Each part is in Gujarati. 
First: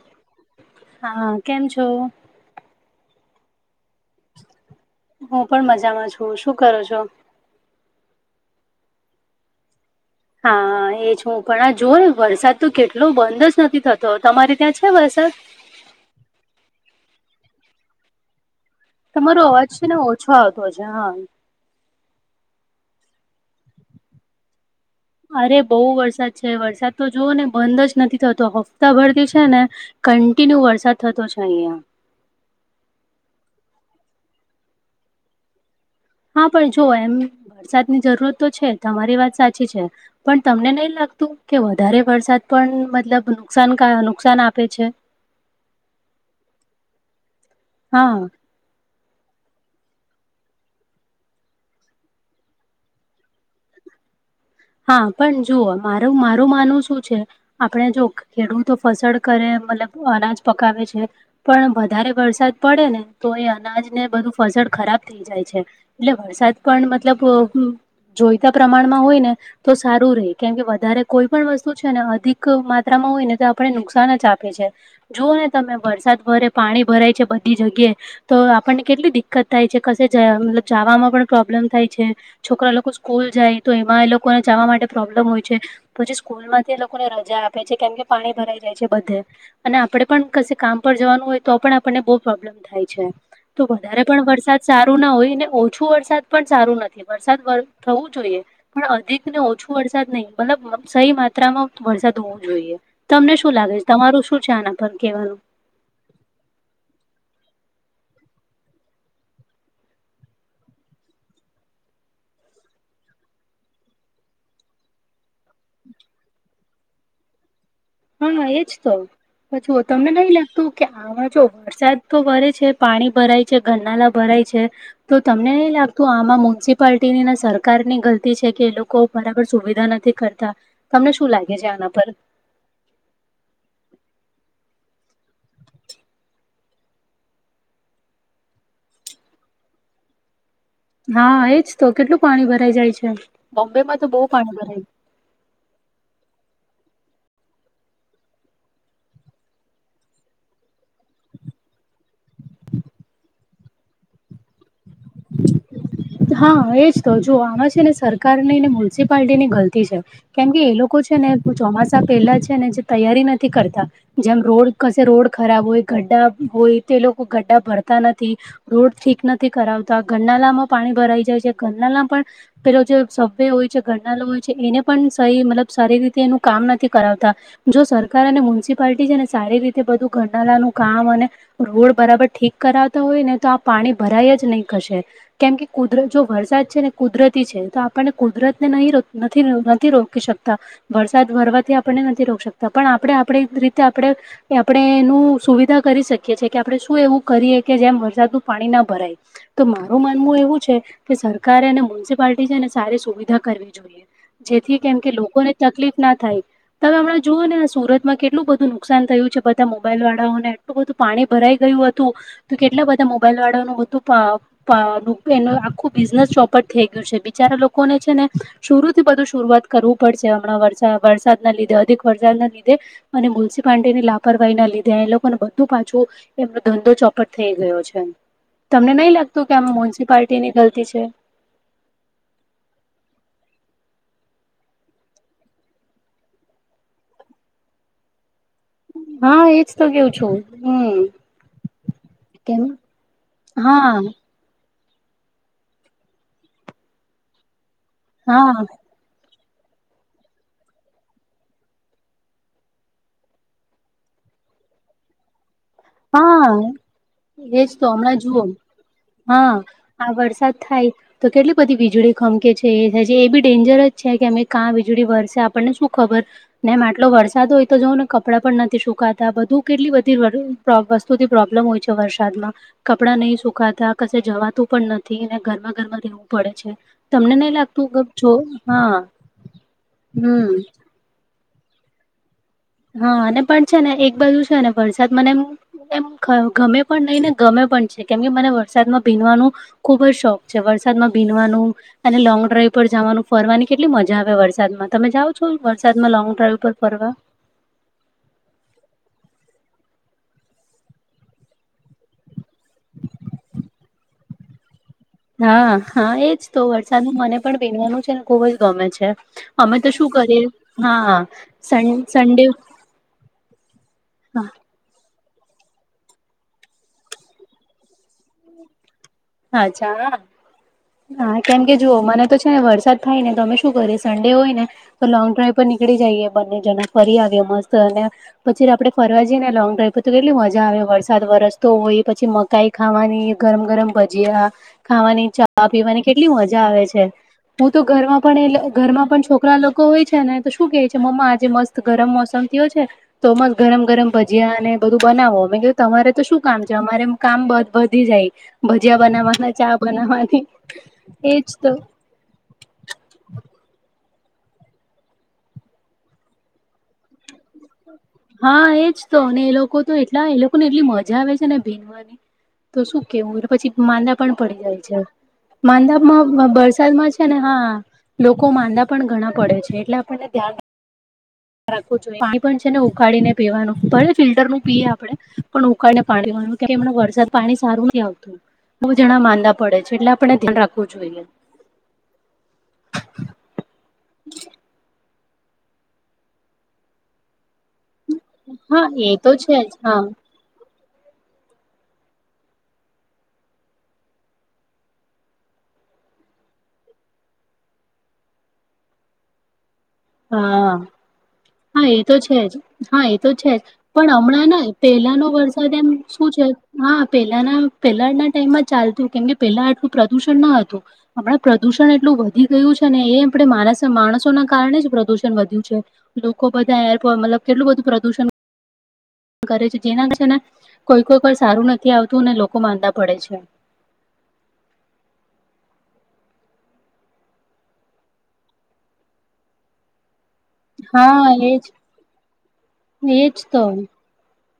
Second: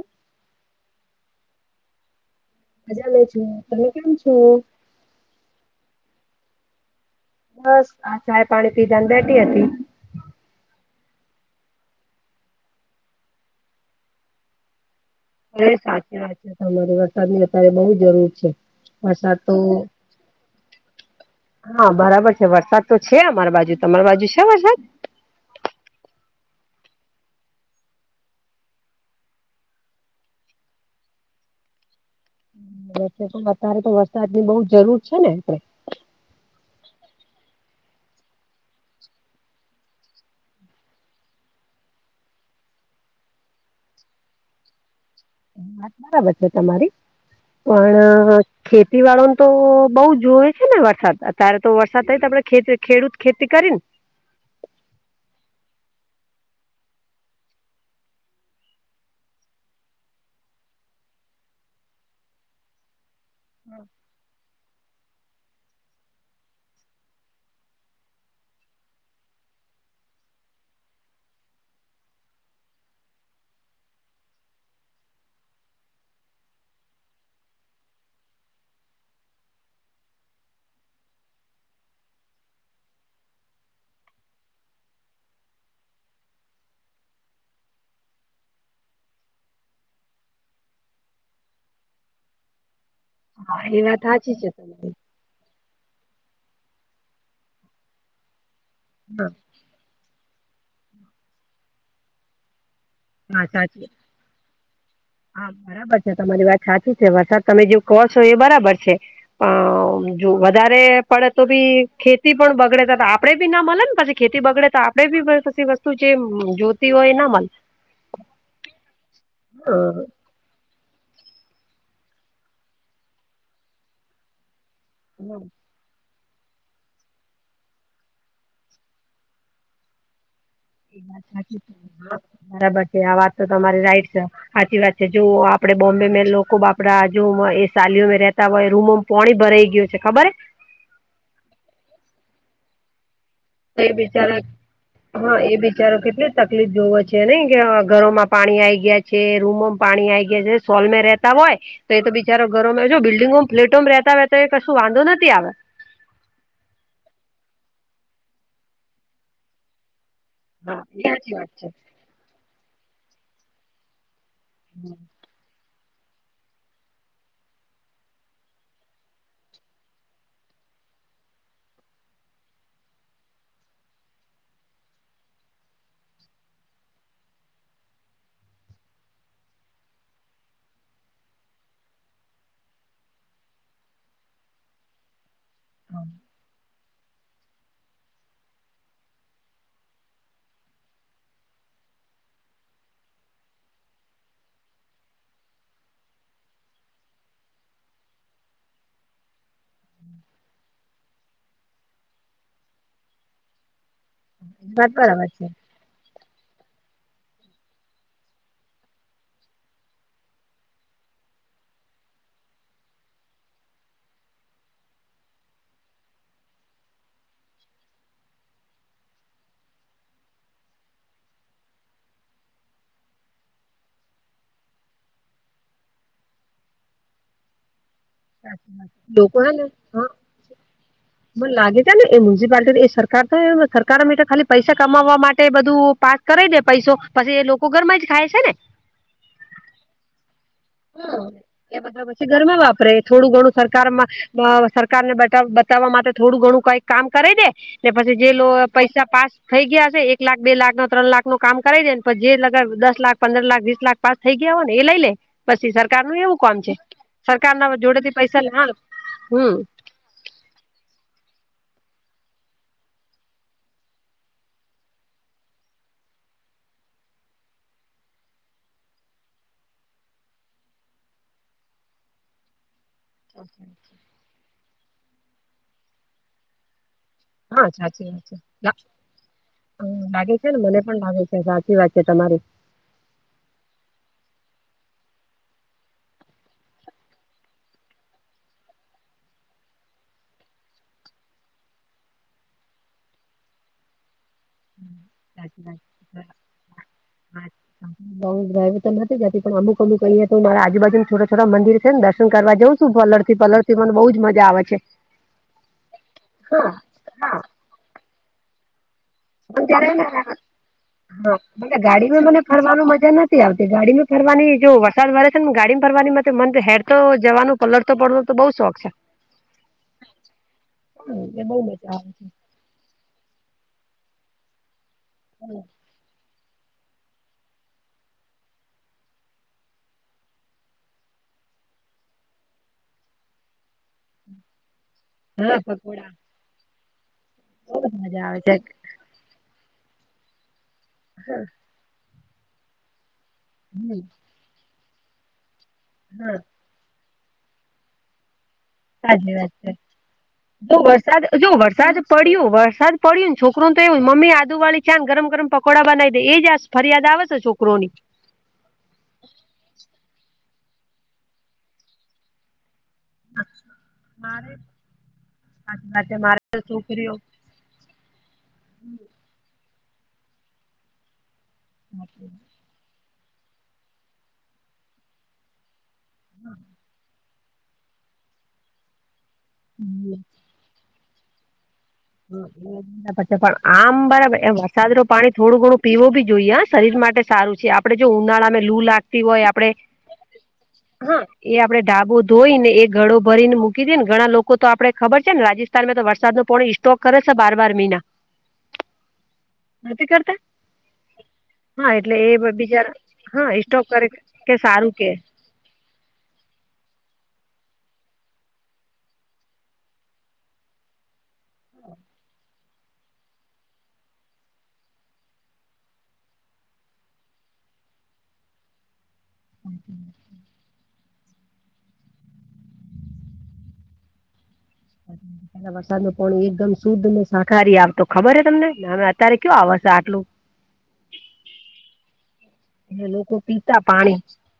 [inaudible] હા, કેમ છો? મજામાં છું, તમે કેમ છો? હું પણ મજામાં છું, શું કરો છો? બસ, આ ચાય પાણી પીધા ને બેઠી હતી. હા. એજું પણ, આ જો વરસાદ તો કેટલો બંધ જ નથી થતો તમારી ત્યાં છે વરસાદ? એ સાચી વાત છે, તમારે વરસાદની અત્યારે બહુ જરૂર છે. વરસાદ તમારો તો અવાજ છે, ને ઓછો આવતો છે, હા. હા, બરાબર છે, વરસાદ તો છે, અમારા બાજુ તમારી બાજુ છે, વરસાદ? અરે, બહુ વરસાદ છે, વરસાદ તો જોવુને બંધ જ નથી થતો હપ્તા ભરતી છે ને કન્ટિન્યુ વરસાદ થતો છે, અહીંયા. તો અત્યારે તો વરસાદ ની બહું જરૂર છે, ને આપે. હા, પણ જોવો એમ વરસાદની જરૂરત તો છે, તમારી વાત સાચી છે. પણ, તમને નહી લાગતું કે, વધારે વરસાદ પણ, મતલબ નુકસાન નુકસાન આપે છે. સાચી [unintelligible] તમારી હા પણ ખેતી વાળોને તો બહું જોવે છે, ને વરસાદ અત્યારે તો વરસાદ થાય તો આપડે ખેડૂત ખેતી કરીને. હા, પણ જુઓ માર મારું માનવું શું છે. આપણે જો ખેડૂતો ફસડ કરે, મતલબ અનાજ પકાવે છે. પણ વધારે વરસાદ પડેને તો એ અનાજને બધું. ફસળ ખરાબ થઈ જાય છે, એટલે વરસાદ પણ મતલબ જોઈતા પ્રમાણમાં હોય ને તો સારું રે કેમ કે, વધારે કોઈ પણ વસ્તુ છે, ને અધિક માત્રામાં હોયને તો આપને નુકસાન જ આપે છે. જુઓને તમે વરસાદ વરે પાણી ભરાય છે, બધી જગ્યાએ તો આપણને કેટલી દિક્કત થાય છે, કશે મતલબ જવામાં પણ પ્રોબ્લેમ થાય છે. છોકરા લોકો સ્કૂલ જાય, તો એમાં એ લોકોને જવા માટે પ્રોબ્લેમ હોય છે. પછી સ્કૂલમાંથી લોકોને રજા આપે છે, કેમ કે પાણી ભરાઈ જાય છે, બધે. અને આપડે પણ કશે કામપર જવાનું હોય, તો પણ આપણને બહુ પ્રોબ્લેમ થાય છે. હા તો એ વાત વધારે પણ સાચી છે વરસાદ તમારી સારું ના હોય, ને ઓછું વરસાદ પણ સારું નથી વરસાદ થવું જોઈએ પણ અધિક હા ને ઓછું વરસાદ નહીં, મતલબ સહી માત્રામાં વરસાદ હોવો જોઈએ. તમને હા શું લાગે સાચી છે, તમારું શું છે, આના પર કેવાનું? હા બરાબર છે તમારી વાત સાચી છે, વરસાદ તમે જે કહો છો, એ બરાબર છે. અ જો વધારે પડે તો બી ખેતી પણ બગડે, આપડે બી ના મળે ને પછી ખેતી બગડે તો આપડે બી [unintelligible] વસ્તુ જે જોતી હોય, ના મળે. હા, એજ તો પાછું હા, તમને નહીં લાગતું કે આમાં જો વરસાદ તો વરે છે, પાણી ભરાય છે, ઘરનાલા ભરાય છે. તો, તમને નહીં લાગ તો આમાં મ્યુનિસિપાલટીનીને સરકારની ગલતી છે કે એ લોકો બરાબર સુવિધા નથી કરતાં. એ તમને વાત શું લાગે સાચી છે આના પર? હા, બરાબર છે આ વાત તો તમારી રાઈટ છે હાચી જ વાત. જો આપડે બોમ્બે મે લોકો આપડા જો એ શાલીઓ મે રહેતા હોય રૂમોમ પોણી ભરાઈ ગયું છે ખબરે હે? હા, એજ તો કેટલું પાણી ભરાઈ જાય છે. તોય બિચારા પાણી ભરાય હા એ બિચારો કેટલી તકલીફ જોવે છે નહીં કે હ ઘરોમાં પાણી આઈ ગયાં છે રૂમોમ પાણી આઈ ગયા છે સોલમે રેતા હોય તો એ બી ચારો ઘરોમે જો બિલ્ડિંગોમ ફ્લેટોમ રહેતા હોય તોએ કશું વાંધો નથી આવે. હા એજ તો જો આમાં છે ને સરકારનીને મ્યુનિસિપાલિટીની ગલતી છે. કેમ કે એ હા લોકો છે ને સાચી વાત છે ચોમાસા પહેલા છે ને જે તૈયારી નથી કરતાં. જેમ રોડ કસે રોડ ખરાબ હોય, ગઠ્ઠા હોય તે લોકો ગઠ્ઠા ભરતા નથી રોડ ઠીક નથી કરાવ તા ગરનાલામાં પાણી ભરાઈ જાય છે ગરનાલા પણ પેલો જે સભ્ય હોય છે ઘરનાલો હોય છે એને પણ સહી મતલબ સારી રીતે એનું કામ નથી કરાવતાં. જો સરકાર અને મ્યુનિસિપાલિટી છે ને સારી રીતે બધું ગરનાલાનું કામ અને રોડ બરાબર ઠીક કરાવતાં હોય ને તો આ પાણી ભરાય જ નહીં. કશે કેમ કે કુદરત જો વરસાદ છે ને કુદરતી છે તો આપણને કુદરતને નહીં નથી નથી રોકી શકતાં. વરસાદ વરવાથી આપણને નથી રોકી શકતા પણ આપણે આપણી રીતે આપણે કે આપણે એનું સુવિધા કરી શકીએ છે કે આપણે શું એવું કરીએ કે જેમ વરસાદનું પાણી ન ભરાય. તો મારું માનવું એવું છે કે સરકારે અને મ્યુનિસિપાલટી છે ને સારી સુવિધા કરવી જોઈએ. જેથી વાત કેમ કે બરાબર છે લોકોને તકલીફ ના થાય. તમે હમણા જુઓને આ સુરતમાં કેટલું બધું નુકસાન થયું છે બધા મોબાઈલવાળાઓને એટલું બધું. પાણી ભરાઈ ગયું હતું તો કેટલા બધા મોબાઈલવાળાઓનું બધું પ પ નુ એનું આખું બિઝનેસ ચોપટ થઈ ગયું છે બિચારા લોકોને છે ને શુરૂ થી બધું શરૂઆત કરવું પડશે હમણાં વર વરસાદનાં લીધે અધિક વરસાદનાં લીધે. અને મ્યુન્સિપાર્ટીની લાપરવાહીના લીધે એ લોકોને બધું પાછું એમનો ધંધો ચોપટ થઈ ગયો છે. લો તો કેમ મ્યુિસિપાલિટીની ગલતી છે. મને લાગે છે ને એ મ્યુનિસિપાલિટી એ સરકાર તો સરકાર ખાલી પૈસા કમાવા માટે બધું પા સ કરાઈ દે પૈસો પછી એ લોકો ઘરમાં જ ખાય છે ને. હા એજ તો કેઉ છું. હમ હ એ બધાં પછી ઘરમાં કેમ વાપરે થોડું ઘણું હા સરકારમાં અ સરકારને બતાવ બતાવવા માટે થોડું ઘણું કંઈક કામ કરાઈ દે. ને પછી જે લો હા પૈસા પાસ થઈ ગયા હશે એક લાખ, બે લાખનું, ત્રણ લાખનું કામ કરાઈ દેને જે લગાર દસ લાખ, પંદર લાખ, વીસ લાખ પાસ થઈ ગયા હોયને એ લઈ લે. પછી સરકારનું એવું હા કામ છે એજ સરકારના તો જોડેથી હમણાં પૈસા જુઓ લેવાન હા હમ્મ. આ વરસાદ થાય. તો કેટલી બધી વીજળી ખમકે છે એ બી ડેન્જર જ છે કે અમે ક્યાં વીજળી વરસે, આપણને શું ખબર? ને આટલો વરસાદ હોય તો જોવોને કપડાં પણ નથી સુકાતાં બધું કેટલી બધીવાર પ્રો વસ્તુથી પ્રોબ્લેમ હોય છે વરસાદમાં કપડાં નહીં સુકાતા, કશે જવાતું પણ નથી અને ઘરમાં ઘરમાં રહેવું પડે છે. તમને નઈ હા લાગતું સાચી વાત છો હા છે લાગે છે હમ્મ. ને મને પણ લાગે છે સાચી વાત છે તમારી. હા અને પણ છે ને એક બાજુ છે ને વરસાદ મને એમ એમ ગમે પણ નઈને ગમે પણ છે કેમ કે મને વરસાદમાં ભીનવાનું ખુબ જ શોખ છે વરસાદમાં ભીનવાનુ અને લોંગ ડ્રાઈવ પર જવાનું ફરવાની કેટલી મજા આવે વરસાદમા તમે જાઓ છો સાચી વરસાદમાં વાત લોંગ ડ્રાઈઇવ પર ફરવા બઉ બહુ હતી જતી પણ અમુક અમુક અહીંયા મારા આજુબાજુને છોટા છોટા મંદિર છે દર્શન કરવા જવ શું પલળ તી પલળ તી મને બહુજ મજા આવે છે. હા હા એજ તો વરસાદનું મને પણ પીનવાનું છેને ખુબ જ ગમે છે. ત અમે તો શું કરીએ હા સન ગાડીમાં મને સન્ડે ફરવાનું મજા નથી. આવતી ગાડી માં હા ફરવાની જો વરસાદ વરે છે ને ગાડીમાં ફરવાની મ મન હેર તો જવાનુ કલર તો પડવા તો બઉુ શોખ છે. અચ્છાા હા એટલે બઉ કેમ કે જુઓ મજા મને તો વરસાદ થાય ને તમે શું કરી સંડે હોય ને તો લોંગ ડ્રાઈવ પર નીકળી જઈએ બંને જણા ફરી આવ્યો મસ્ત અને પછી આપડે ફરવા જઈએ ને લોંગ ડ્રાઈવ પર તો કેટલી મજા આવે વરસાદ વરસતો હોય પછી મ કઈ ખાવાની ગરમ ગરમ ભજીયા ખાવાની આવે હા ચા પીવાની પકોડા કેટલી મજા આવે છે. હું તો બઉ જ ઘરમાં મજા આવે છે પણ એ ઘરમાં પણ છોકરા લોકો હોય છે ને તો શું કે છે, મમ્મા આજે મસ્ત ગરમ મોસમ થથીયો છે તો મસ ગરમ ગરમ ભજીયા અનેને બધું બનાવો મે તમારે તો હા શું કામ અમારે કામ વધી જાય. ભજિયા સાચી બનાવવાના વાત ચા છે બનાવવાની એજ તો પડ્યું વરસાદ પડ્યું ને છોકરું તો એું મમ્મી આદુવાળી છને ગરમ ગરમ પકોડા બનાવી દે એ જ ફરિયાદ આવે છે છોકરોની હા એજ તો અને એ લોકો તો એટલા એ લોકો ને એટલી મજા આવે છે ને ભીનવાની તો શું કેવું પછી માંદા પણ મારે પડી જાય છે. સાચી વાત છે મારે માંદામાં તો વરસાદમાં છોકરીઓ છે ને હા લોકો માંદા પણ ઘણા પડે છે એટલે આપણને ધ્યાન રાખું પાણી પણ છે ને ઉકાળીને પીવાનું પણને ફિલ્ટરનુંું પીએ આપડે પણ ઉકાળને પાણીવાનું ત એમ વરસાદ પાણી સારું નહી આવતું બુ જણા માંદા પડે છે એટલે આપણે ધ્યાન રાખવું જોઈએ. હમ હ પણ આમ બરાબર વરસાદ ન પાણી થોડું ઘણું પીવું બી જોઈએ શરીર માટે સારું છે આપ આપડે જો ઉનાળામાં લુ હા એ લાગતી તો હોય છે આપડે જ હા હા એ આપડે ાબો ધોઈ ને એ ગળો ભરીને મૂકી દેએ ને ઘણા લોકો તો આપડે ખબર છેને, રાજસ્થાન માં તો વરસાદ નો પણ ઈ તો કર છ હ બાર બાર મિના નથી કરતા હા હા એ તો એટલે છે જ બિચારા હા એ તો છે જ સ્ટોક કરે પણ હમણાં કે ને સારું કે પહેલાનો વરસાદ એમ શું છે. હા પહેલાના પેલાના ટાઈમમાં ચાલતું કેમકે પહેલા આટલું પ્રદુષણ ન હતુ. આપણા પ્રદુષણ એટલું વધી ગયું છે ને એ આપણે માણસ માણસોના કારણે જ પ્રદુષણ વધ્યું છે. લોકો બધા એરપ મતલબ કેટલું બધું પ્રદુષણ કરે છે જેનાશે ને કોઈ કોઈ પણર સારું નથી આવતું અનેને લોકો માંદા પડે છે. હા વરસાદ ન પણણી એકદમ શુદ્ધ ને શાહારી આવ ખબર હ તમને અત્યારે કયો આવર્શે આટલુ હા એજ એજ લોકો તો પીતા પાણી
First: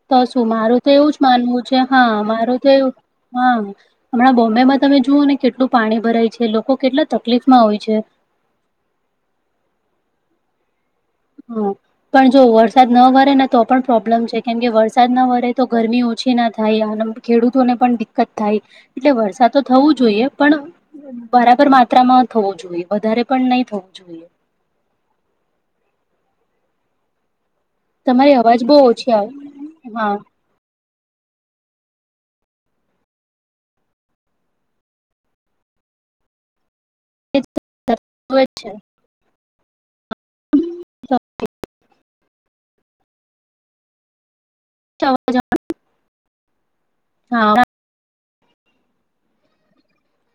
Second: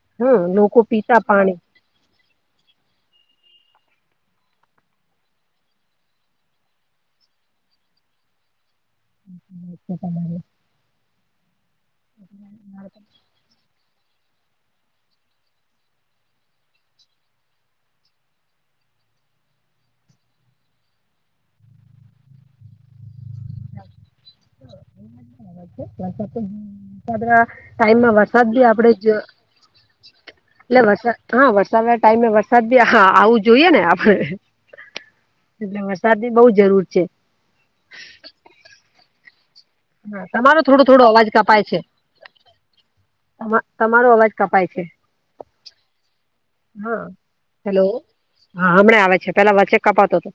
તો હમ શું મારું લોકો તો એવું જ પીતા પાણી માનવું છે. હા મારું તો એવું હા હમણાંોમ્બેમાં તમે જુઓ ને કેટલું પાણી ભરાય છે લોકો કેટલા તકલીફમાં હોય છે. તમા હા પણ જો વરસાદ ન વરે ને તો પણ પ્રોબ્લેમ છે કેમ કે વરસાદના વરે તો ગરમી ઓછી ના થાય આ ખેડૂતોને પણ દિક્કત થાય. એટલે વરસાદ તો થવું જોઈએ પણ બરાબર માત્રામાં થવું જોઈએ વધારે પણ નહી થવું જોઈએ. છે ત સાથે ટાઈમમાં તમારી વરસાદ અવાજ બી બહુ આપડે જ ઓછી આવે હા એટલે વરસાદ હા વરસાદ ના ટાઈમે વરસાદ બી હા આવું જોઈએ ને આપડ એટલે વરસાદ ની બહુ જરૂર છે. છે હ તમારો થોડો થોડો અવાજ કપાય છે. તમારો અવાજ કપાય છે. અવાજ આવે હા હલો! હા હમણાં આવે છે. પેલા વચ્ચે કપાતોું હતો,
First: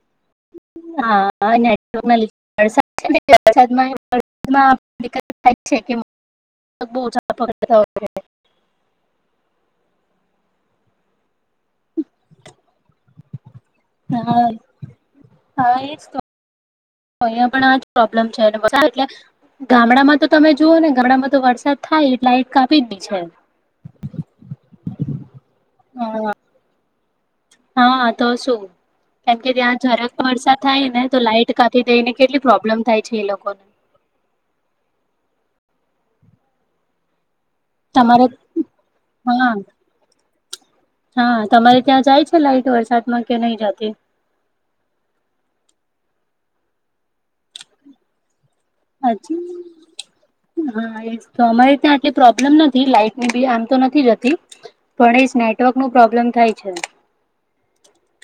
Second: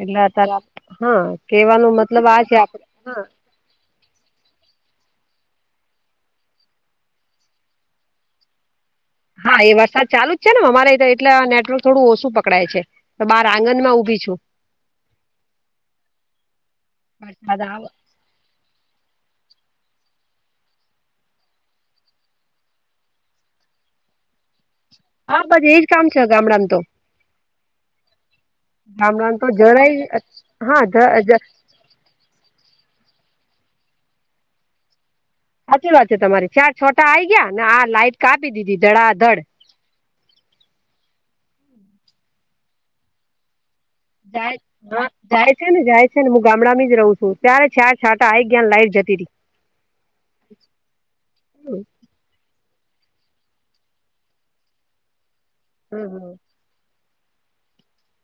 એટલે અત્યારે હા કેવાનો નેટવર્ક ના મતલબ આ લીધે છે આપડે વરસાદ છે ને હા એટલે વરસાદમાં વરસાદમાં થાય છે કે બાર પકડ હા એ વરસાદ ચાલુ જ છે ને અમારે એટલે નેટવર્ક થોડું ઓછું પકડાય છે. તો બાર આંગણ માં હા હા એજ તો અહીયા વરસાદ પણ આજ આવે પ્રોબ્લેમ છે એટલે બધા ગામડામાં તો તમે જુઓ ને ગામડામાં તો વરસાદ થાય લાઇટ કાપી જઈ છે. હા બસ એજ કામ છે હા ગામડામાં તો હા તો શું રામ રામ તો કેમકે ત્યાં ઝડક જરાય વરસાદ હા થાય ને તો ધ જ લાઈટ કાપ તે થઈને કેટલી પ્રોબ્લેમ થાય છે એ લોકોને સાચી વાત છે તમારી. ચાર છોટા આ આવી ગયા ને આ લાઈટ તમારે કાપી દીધી ધડાધડ. હા હા તમારે ત્યાં જાય છે, લાઈટ વરસાદમાં કે નહી જતી? જાય જાય છે ને જાય છેને હું ગામડા મિજ જ રહું છું ત્યારે છ છાટા આ જ્યાં લાઈ હાજી હા એ તો અમારે હમ ત્યાં આટલી પ્રોબ્લેમ નથી લાઈટની બી આમ તો નથી જતી ભણેશ નેટવર્ક ન પ્રોબ્લેમ હમ થાય છે.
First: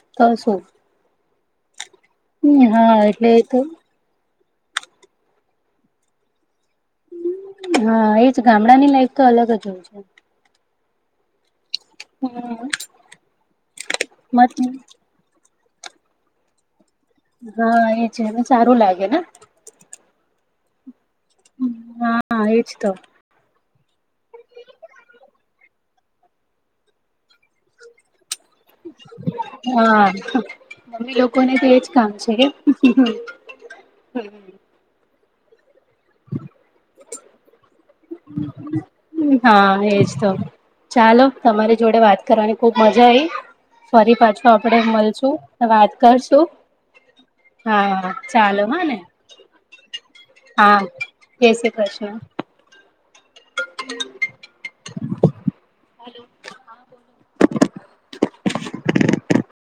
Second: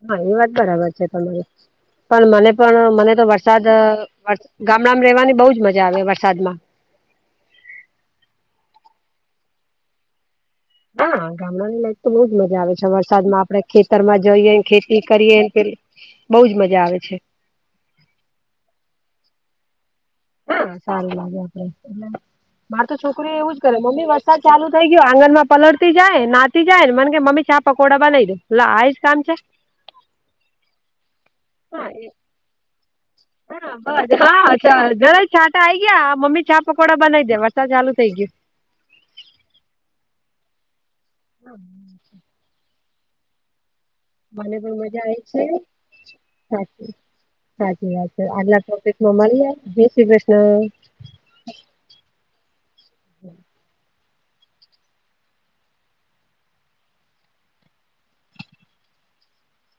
હા તો એ વાત શું બરાબર છે તમારે. પણ મને પણ હા મને તો એટલે વરસાદ ગામડામાં ર રહેવાની બહુજ મજા આવે વરસાદમાં હા એજ ગામડા ની લાઈફ તો અલગ જ હોય છે. હા ગામડા ની લાયક તો બહુજ મજા હમ આવે છે વરસાદમાં આપડે ખેતર માં જઈએ મત ખેતી કરીએને પે બઉજ મજા આવે છે. હા એ છે એને સારું લાગે ને હા સારું લાગે આપડે એટ હા એજ માર તો છો છોકરી એવું જ કરે મમ્મી વરસાદ ચાલુ થઈ ગયો આંગણ માં પલળતી જાય નાતી જાય ને મને કે મમ્મ ચા પકોડા બનાવી દે. હા લોકોને તો એજ કામ છે. કેમ હા જરા છાટા આ આવી ગયા મમ્મી ચા પકોડા બનાવી દે. વરસાદ ચાલુ થઇ ગયો. હા એજ તો ચાલો તમારી જોડે વાત કરવાની ખુબ મજા આઈ ફરી ગયો પાછો મને આપડે પણ મજા આવે મળશું છે વાત કરશું. હા જ હા આગલા ચાલો હા ને ટોપિકમાં મળ. જય શ્રી કૃષ્ણ. હા જય શ્રી કૃષ્ણ. [inaudible] [inaudible]